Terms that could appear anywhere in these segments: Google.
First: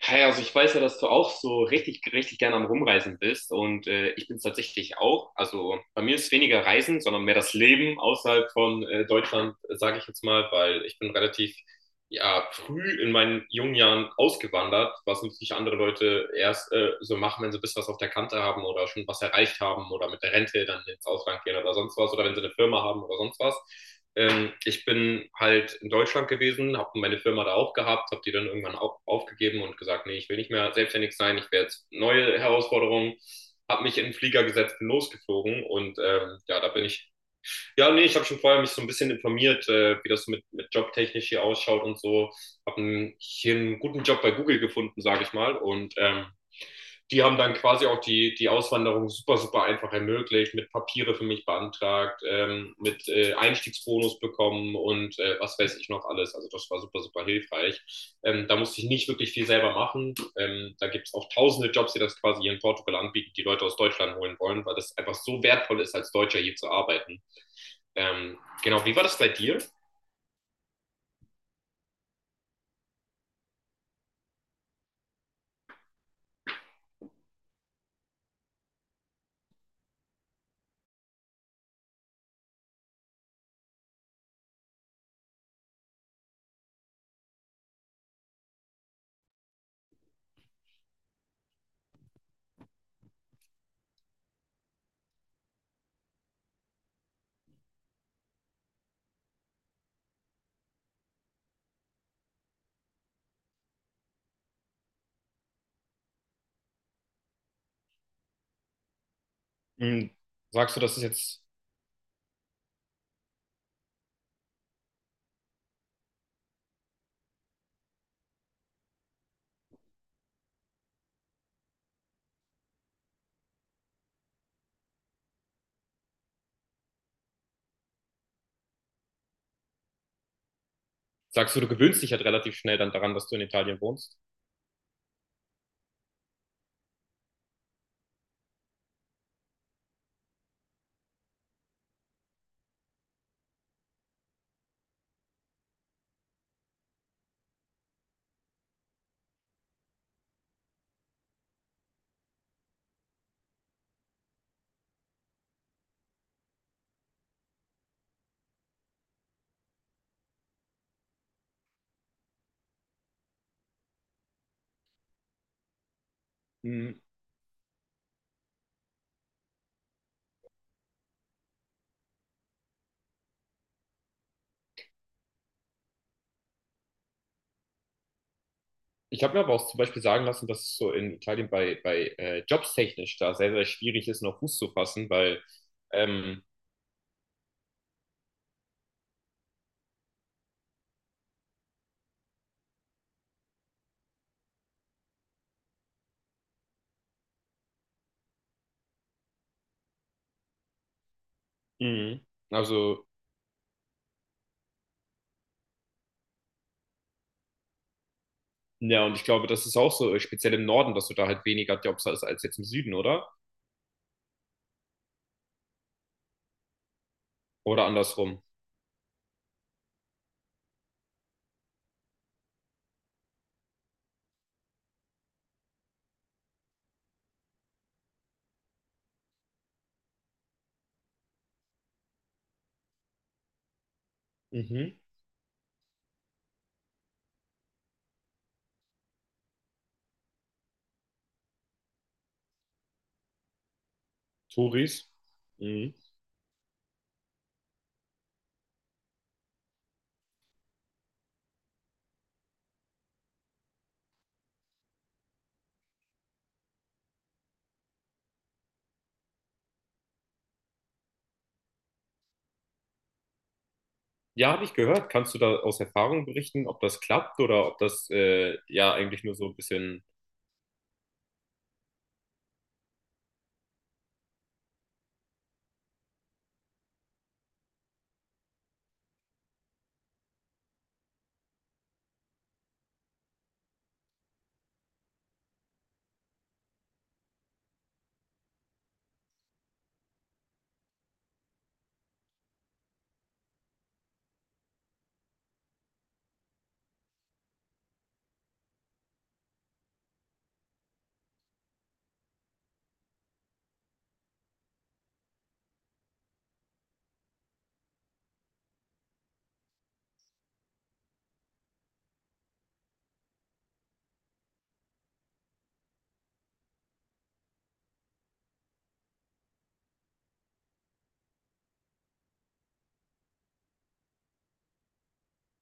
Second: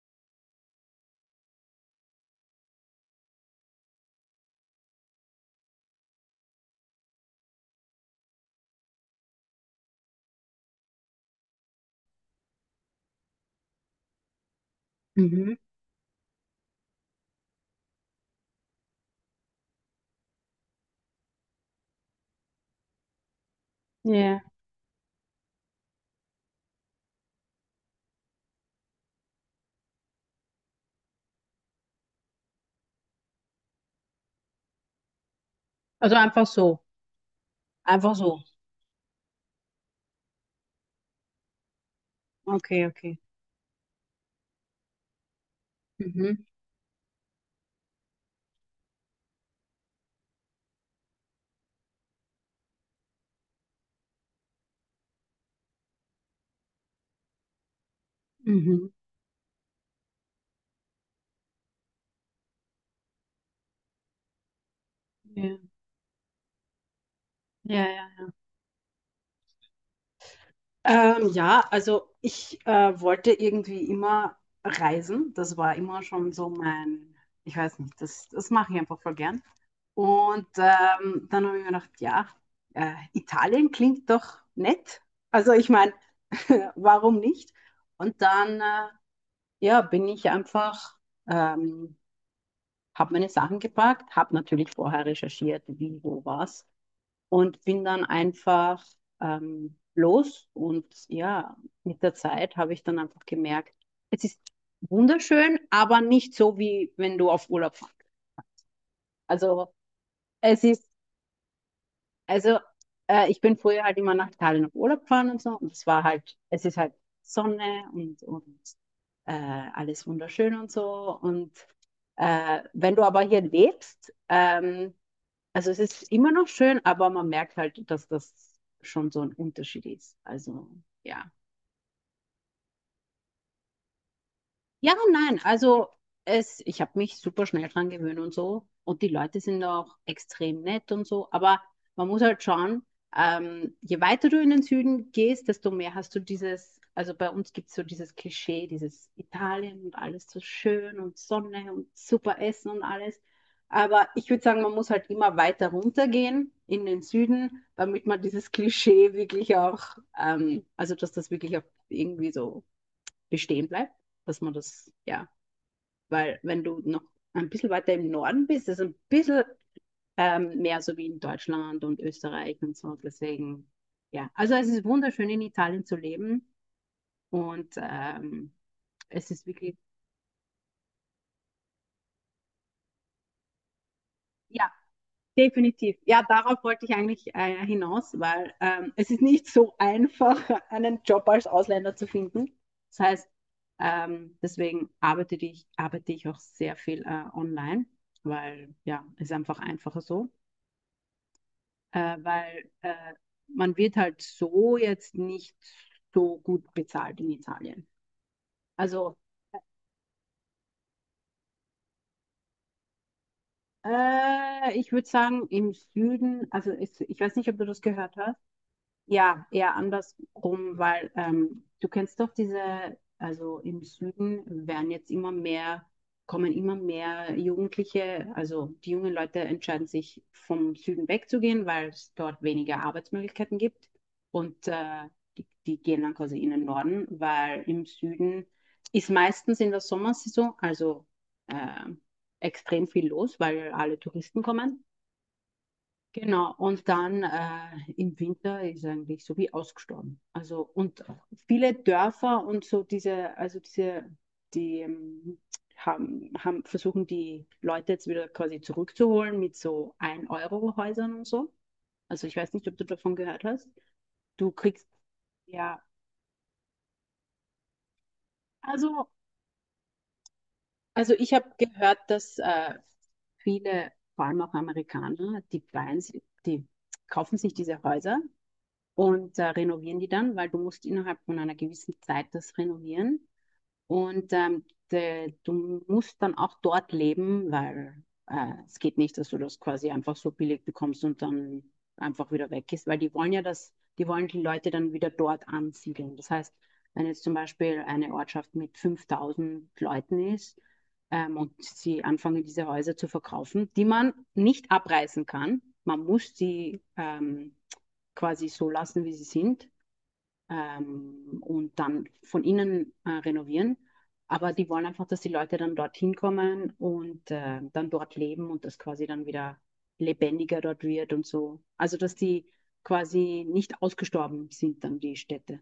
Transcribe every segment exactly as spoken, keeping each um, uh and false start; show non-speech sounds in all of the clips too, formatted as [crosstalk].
Hey, also ich weiß ja, dass du auch so richtig, richtig gerne am Rumreisen bist und äh, ich bin es tatsächlich auch. Also bei mir ist weniger Reisen, sondern mehr das Leben außerhalb von äh, Deutschland, sage ich jetzt mal, weil ich bin relativ ja, früh in meinen jungen Jahren ausgewandert, was natürlich Mhm. andere Leute erst äh, so machen, wenn sie ein bisschen was auf der Kante haben oder schon was erreicht haben oder mit der Rente dann ins Ausland gehen oder sonst was oder wenn sie eine Firma haben oder sonst was. Ja. Ähm, ich bin halt in Deutschland gewesen, habe meine Firma da auch gehabt, habe die dann irgendwann auch aufgegeben und gesagt, nee, ich will nicht mehr selbstständig sein, ich will jetzt neue Herausforderungen, habe mich in den Flieger gesetzt, bin losgeflogen und Also ähm, einfach ja, da so. bin ich ja, nee, Einfach ich habe schon so. vorher mich so ein bisschen informiert, äh, wie das mit, mit, jobtechnisch hier ausschaut und so. Okay, Habe okay. hier einen guten Job bei Google gefunden, sage ich mal. Und ähm, Mhm. die haben dann quasi auch die, die Auswanderung super, super einfach ermöglicht, mit Papiere für mich beantragt, ähm, mit äh, Einstiegsbonus bekommen und äh, was weiß ich noch alles. Also das war super, super hilfreich. Ähm, da musste ich Mhm. nicht wirklich viel selber machen. Ähm, da gibt es auch tausende Jobs, die das quasi hier in Portugal anbieten, die Leute aus Deutschland holen wollen, weil das einfach so Ja, wertvoll ist, als Deutscher hier zu arbeiten. ja, ja. Ähm, genau, wie war das bei dir? Ähm, ja, also ich äh, wollte irgendwie immer reisen. Das war immer schon so mein, ich weiß nicht, das, das mache ich einfach voll gern. Und ähm, dann habe ich mir gedacht, ja, äh, Italien klingt doch nett. Also ich meine, [laughs] warum nicht? Und dann äh, ja, bin ich einfach ähm, habe meine Sachen gepackt, habe natürlich vorher recherchiert, wie, wo, was und bin dann einfach ähm, los. Und ja, mit der Zeit habe ich dann einfach gemerkt, es ist wunderschön, aber nicht so, wie wenn du auf Urlaub fährst. Also Hm, es Sagst du, ist, das ist jetzt, also äh, ich bin früher halt immer nach Italien auf Urlaub gefahren und so und es war halt, es ist halt Sonne und, und äh, alles wunderschön und so und äh, wenn du aber hier lebst, ähm, also es ist immer noch schön, aber man merkt halt, dass das schon so ein Unterschied ist. Also ja. sagst du, du gewöhnst dich halt relativ schnell dann daran, dass du in Italien wohnst? Ja, und nein, also es, ich habe mich super schnell dran gewöhnt und so. Und die Leute sind auch extrem nett und so. Aber man muss halt schauen, ähm, je weiter du in den Süden gehst, desto mehr hast du dieses, also bei uns gibt es so dieses Klischee, dieses Italien und alles so schön und Sonne und super Essen und alles. Aber ich würde sagen, man muss halt immer weiter runtergehen in den Süden, damit man dieses Klischee wirklich auch, ähm, also dass das wirklich auch irgendwie so bestehen bleibt, dass man das, ja, weil wenn du Hm, noch ein bisschen weiter im Norden bist, ist es ein bisschen ähm, mehr so wie in Deutschland und Österreich und so. Deswegen, ja, also es ist wunderschön in Italien zu leben und ähm, Ich es habe mir ist aber auch wirklich, zum Beispiel sagen lassen, dass es so in Italien bei, bei äh, Jobs technisch da sehr, sehr schwierig ist, noch Fuß zu ja, fassen, weil, definitiv. Ja, ähm, darauf wollte ich eigentlich äh, hinaus, weil ähm, es ist nicht so einfach, [laughs] einen Job als Ausländer zu finden. Das heißt, ähm, deswegen arbeite ich, arbeite ich auch sehr viel äh, online, weil ja, ist einfach einfacher so, äh, Mhm. weil also, äh, man wird halt so jetzt nicht so gut bezahlt in Italien. ja, und Also ich glaube, das ist auch so, äh, speziell im Norden, dass du da halt weniger Jobs hast als jetzt im Süden, oder? äh, ich würde sagen, im Süden, also ich, ich weiß nicht, ob du das Oder gehört hast. andersrum. Ja, eher andersrum, weil ähm, du kennst doch diese, also im Süden werden jetzt immer mehr, kommen immer mehr Jugendliche, also die jungen Leute entscheiden sich vom Süden wegzugehen, weil es dort weniger Arbeitsmöglichkeiten gibt und Mhm. äh, die, die gehen dann quasi in den Norden, weil im Süden ist meistens in der Sommersaison, also äh, extrem viel los, weil alle Touristen kommen. Touris. Mhm. Genau, und dann äh, im Winter ist eigentlich so wie ausgestorben. Also, und viele Dörfer und so diese, also diese, die ähm, haben, haben versuchen die Leute jetzt wieder quasi zurückzuholen mit so ein euro häusern und so. Also ich weiß nicht, ob du davon gehört hast. Du Ja, habe ich kriegst gehört. Kannst du da aus ja, Erfahrung berichten, ob das klappt oder ob das äh, ja also, eigentlich nur so ein bisschen. also ich habe gehört, dass äh, viele, vor allem auch Amerikaner, die, bein's- die kaufen sich diese Häuser und äh, renovieren die dann, weil du musst innerhalb von einer gewissen Zeit das renovieren. Und ähm, de, du musst dann auch dort leben, weil äh, es geht nicht, dass du das quasi einfach so billig bekommst und dann einfach wieder weg ist, weil die wollen ja das, die wollen die Leute dann wieder dort ansiedeln. Das heißt, wenn jetzt zum Beispiel eine Ortschaft mit fünftausend Leuten ist ähm, und sie anfangen, diese Häuser zu verkaufen, die man nicht abreißen kann, man muss sie ähm, quasi so lassen, wie sie sind, ähm, und dann von innen äh, renovieren. Aber die wollen einfach, dass die Leute dann dorthin kommen und äh, dann dort leben und das quasi dann wieder lebendiger dort wird und so. Also, dass die quasi nicht ausgestorben sind, dann die Städte.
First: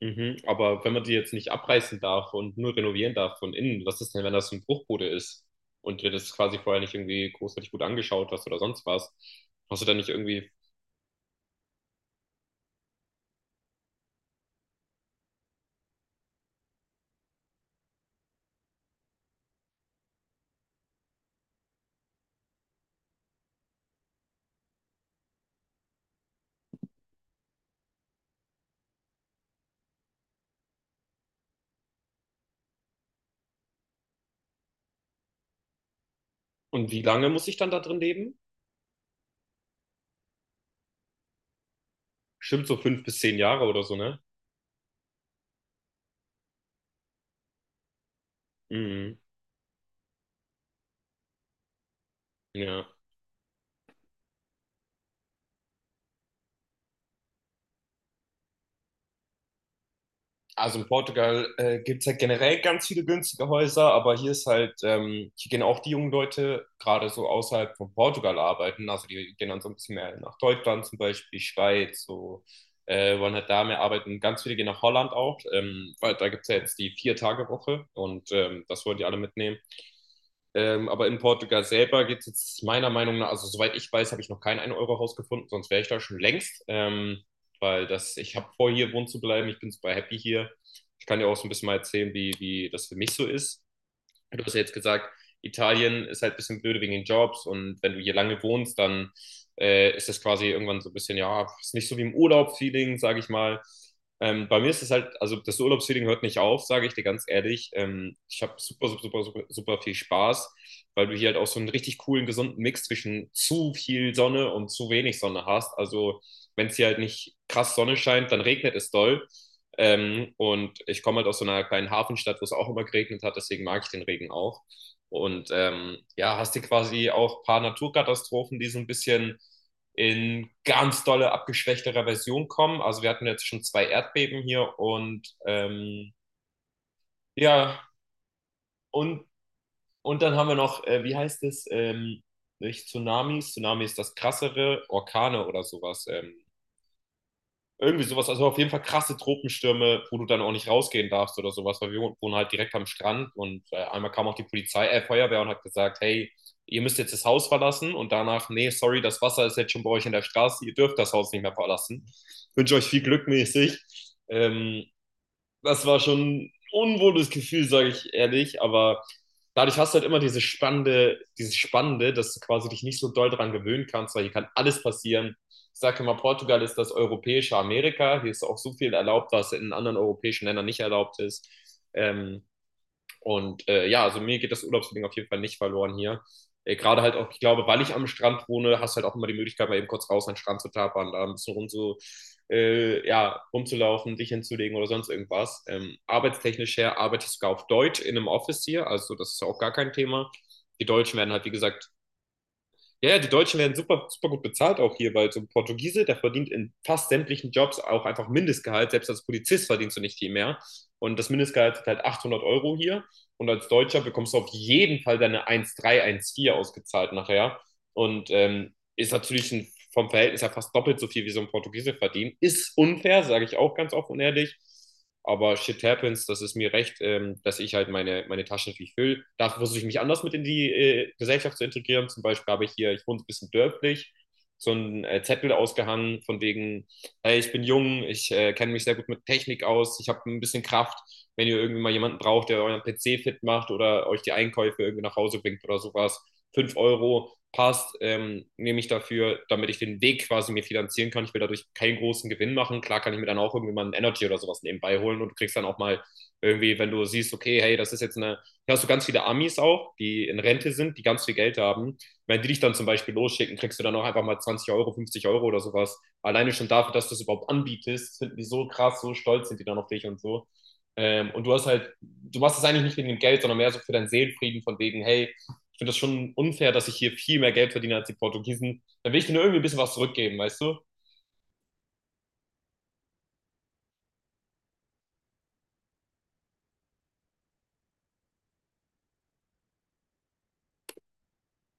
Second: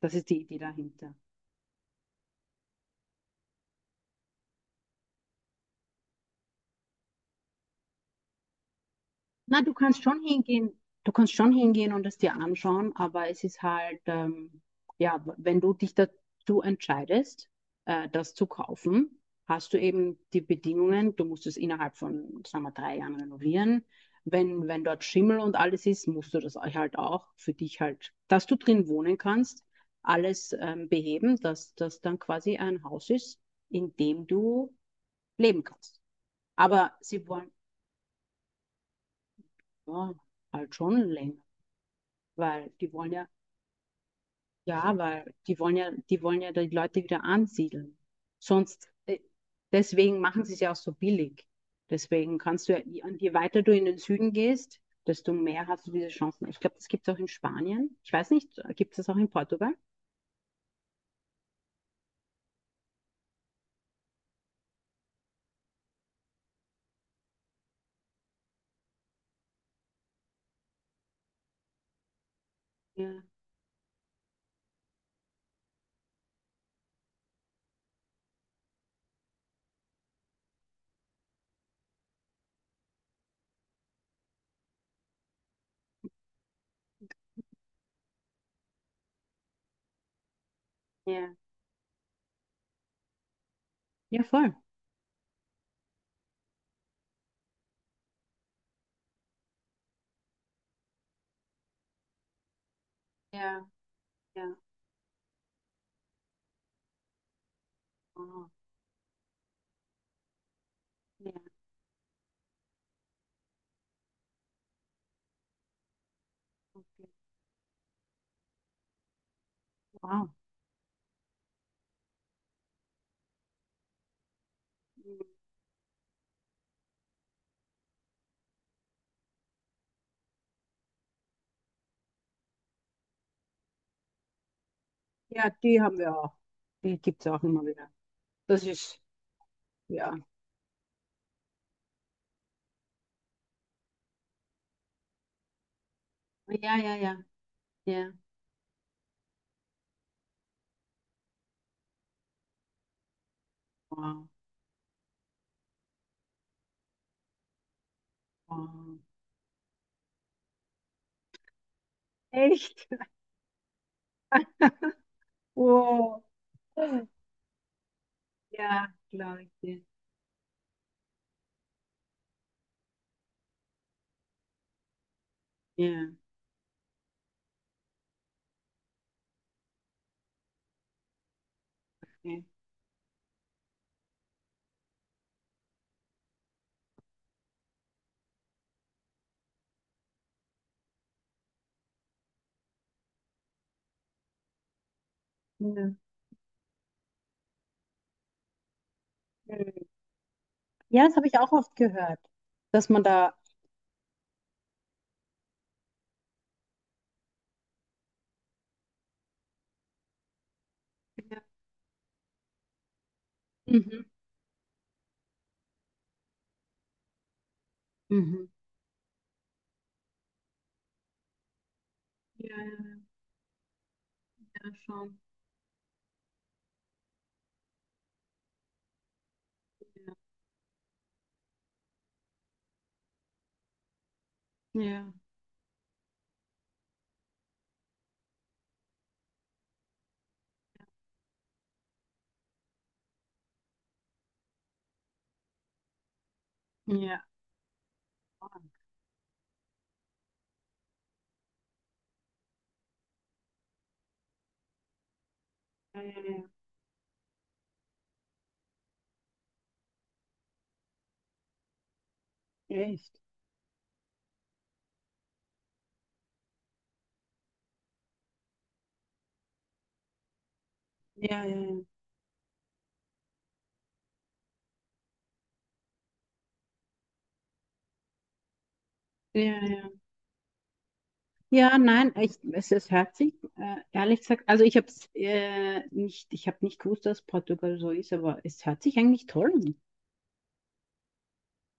Das ist die Idee Aber wenn man die dahinter. jetzt nicht abreißen darf und nur renovieren darf von innen, was ist denn, wenn das ein Bruchbude ist und dir das quasi vorher nicht irgendwie großartig gut angeschaut hast oder sonst was? Na, du Hast du dann kannst nicht schon irgendwie. hingehen, du kannst schon hingehen und es dir anschauen, aber es ist halt, ähm, ja, wenn du dich dazu entscheidest, äh, das zu kaufen, hast du eben die Bedingungen, du musst es innerhalb von, sagen wir, drei Jahren renovieren. Wenn, wenn dort Schimmel und alles ist, musst du das halt auch für dich halt, dass du drin wohnen kannst, alles ähm, beheben, dass das dann quasi ein Haus ist, in dem du leben kannst. Und Aber wie lange sie muss wollen, ich dann da drin leben? ja, halt schon länger, Bestimmt weil so die fünf wollen bis ja, zehn Jahre oder so, ne? ja, weil die wollen ja, die wollen ja die Leute wieder ansiedeln. Sonst, Mhm. äh, deswegen machen sie es ja auch so billig. Deswegen kannst du ja, Ja. je- und je weiter du in den Süden gehst, desto mehr hast du diese Chancen. Ich glaube, das gibt es auch in Spanien. Ich weiß nicht, gibt es das auch in Portugal? Also in Portugal äh, gibt es halt generell ganz viele günstige Häuser, aber hier ist halt, ähm, hier gehen auch die jungen Leute gerade so außerhalb von Portugal arbeiten. Also die gehen dann so ein bisschen mehr nach Deutschland zum Beispiel, Schweiz, so äh, Ja, wollen halt da mehr arbeiten. Ganz viele gehen nach Holland auch, ähm, weil da gibt es ja jetzt die Vier-Tage-Woche und ähm, das wollen die alle mitnehmen. Ähm, aber in Portugal selber gibt es jetzt meiner Meinung nach, also soweit ich weiß, habe ich noch kein ein euro haus gefunden, sonst wäre ich da schon längst. Ähm, weil das, ich habe vor, hier wohnen zu bleiben. Ich bin super happy hier. Ich kann dir auch ja, so ein bisschen mal erzählen, wie, wie das für mich so ist. ja, Du hast voll, ja jetzt gesagt, Italien ist halt ein bisschen blöde wegen den Jobs und wenn du hier lange wohnst, dann äh, ist das quasi irgendwann so ein bisschen, ja, ist nicht so wie im Urlaub-Feeling, sage ich mal. ja, Ähm, ja. Bei mir ist es halt, also das Urlaubsfeeling hört nicht auf, sage ich dir ganz ehrlich. Ähm, ich Wow. habe super, super, super, super, super viel Spaß, weil du hier Ja, halt auch so einen richtig coolen, gesunden Mix zwischen zu viel Sonne und zu wenig Sonne hast. Also wenn es hier halt okay. nicht krass Sonne scheint, dann regnet es doll. Wow. Ähm, und ich komme halt aus so einer kleinen Hafenstadt, wo es auch immer geregnet hat, deswegen mag ich den Regen auch. Mhm. Und ähm, ja, hast du quasi auch ein paar Naturkatastrophen, die so ein bisschen in ganz dolle, abgeschwächterer Version kommen. Also wir hatten jetzt schon zwei Erdbeben hier und Ja, die haben ähm, wir auch. Die gibt es auch immer ja, wieder. Das ist, und, ja, und dann haben wir noch, äh, wie heißt es, ähm, nicht Tsunamis, Tsunami ist das krassere, Orkane oder sowas. Ähm, ja, ja, ja, Irgendwie ja. sowas, also auf jeden Fall krasse Tropenstürme, wo du dann auch nicht rausgehen darfst oder sowas, weil wir wohnen halt direkt am Strand und äh, einmal kam Wow, auch die Polizei, äh, Feuerwehr und hat gesagt, hey, ihr müsst jetzt das Haus verlassen und danach, nee, wow. sorry, das Wasser ist jetzt schon bei euch in der Straße, ihr dürft das Haus nicht mehr verlassen. Wünsche euch Echt? viel Glück mäßig. Ähm, Das war schon Oh, ein unwohles Gefühl, sage ich ehrlich, ja, aber glaube ich dadurch dir. hast du halt immer diese spannende, dieses Spannende, dass du quasi dich nicht so doll dran gewöhnen kannst, weil hier kann alles passieren. Ich sage Ja, immer, Portugal ist das europäische Amerika. Hier ist auch so viel erlaubt, was in anderen europäischen Ländern nicht erlaubt ist. Ähm, okay. und äh, ja, also mir geht das Urlaubsding auf jeden Fall nicht verloren hier. Äh, Gerade halt auch, ich glaube, weil ich am Strand wohne, hast du halt auch immer die Möglichkeit, mal eben kurz raus an den Strand zu tapern, da ein bisschen rum zu, äh, ja, rumzulaufen, dich hinzulegen oder sonst irgendwas. Ja, Ähm, arbeitstechnisch her arbeite ich sogar auf Deutsch in einem Office hier, also das ist auch gar hm. kein Thema. Die Ja, das Deutschen habe werden ich halt, wie auch oft gesagt, gehört, dass man ja, ja, die da. Deutschen werden super, super gut bezahlt auch hier, weil so ein Portugiese, der verdient in fast sämtlichen Jobs auch einfach Mindestgehalt. Selbst als Polizist verdienst du nicht viel mehr. Und das Ja, Mindestgehalt ist halt achthundert Euro hier. Und als Deutscher mhm. bekommst du auf jeden Fall deine eins Komma drei, vier ausgezahlt nachher. Und Mhm. ähm, ist natürlich ein, vom Verhältnis her fast doppelt so viel, wie so ein Portugiese verdient. Ja, Ist ja, unfair, sage ich auch ganz offen und ehrlich. ja, schon. Aber shit happens, das ist mir recht, ähm, dass ich halt meine, meine Taschen natürlich fülle. Da versuche ich mich Ja, anders mit in die äh, Gesellschaft zu integrieren. Zum Beispiel habe ich hier, ich wohne ein bisschen dörflich, so einen ja, äh, Zettel ausgehangen, von wegen, hey, ich bin jung, ich äh, kenne mich sehr gut mit Technik aus, ich habe ein bisschen Kraft. Wenn ihr irgendwie mal jemanden braucht, der euren P C fit macht oder euch die Einkäufe irgendwie nach Hause bringt oder sowas, fünf ja. Euro, passt, ähm, Oh, nehme ich dafür, damit ich den Weg quasi mir finanzieren kann. Ich will dadurch keinen großen Gewinn machen. Klar kann ich mir dann auch irgendwie mal einen Energy oder sowas nebenbei holen und du kriegst dann auch ja, mal ja, irgendwie, wenn du siehst, okay, hey, das ist jetzt eine, hier hast du ganz viele Amis auch, die in Rente sind, die ganz viel Geld haben. Wenn die dich dann ja. zum Beispiel Echt. losschicken, kriegst du dann auch einfach mal zwanzig Euro, fünfzig Euro oder sowas. Alleine schon dafür, dass du es überhaupt anbietest, finden die so krass, so stolz sind die dann auf dich und so. Ähm, Ja, Und du ja, hast halt, du machst es eigentlich nicht wegen dem Geld, sondern mehr so für deinen Seelenfrieden von wegen, hey, ich finde das schon unfair, dass ich hier viel mehr Geld verdiene als die Portugiesen. Dann will ich denen ja, irgendwie ein ja, bisschen ja. was zurückgeben, weißt du? Ja, nein, ich, es ist herzig, äh, ehrlich gesagt. Also ich habe es äh, nicht, ich habe nicht gewusst, dass Portugal so ist, aber es hört sich eigentlich toll an.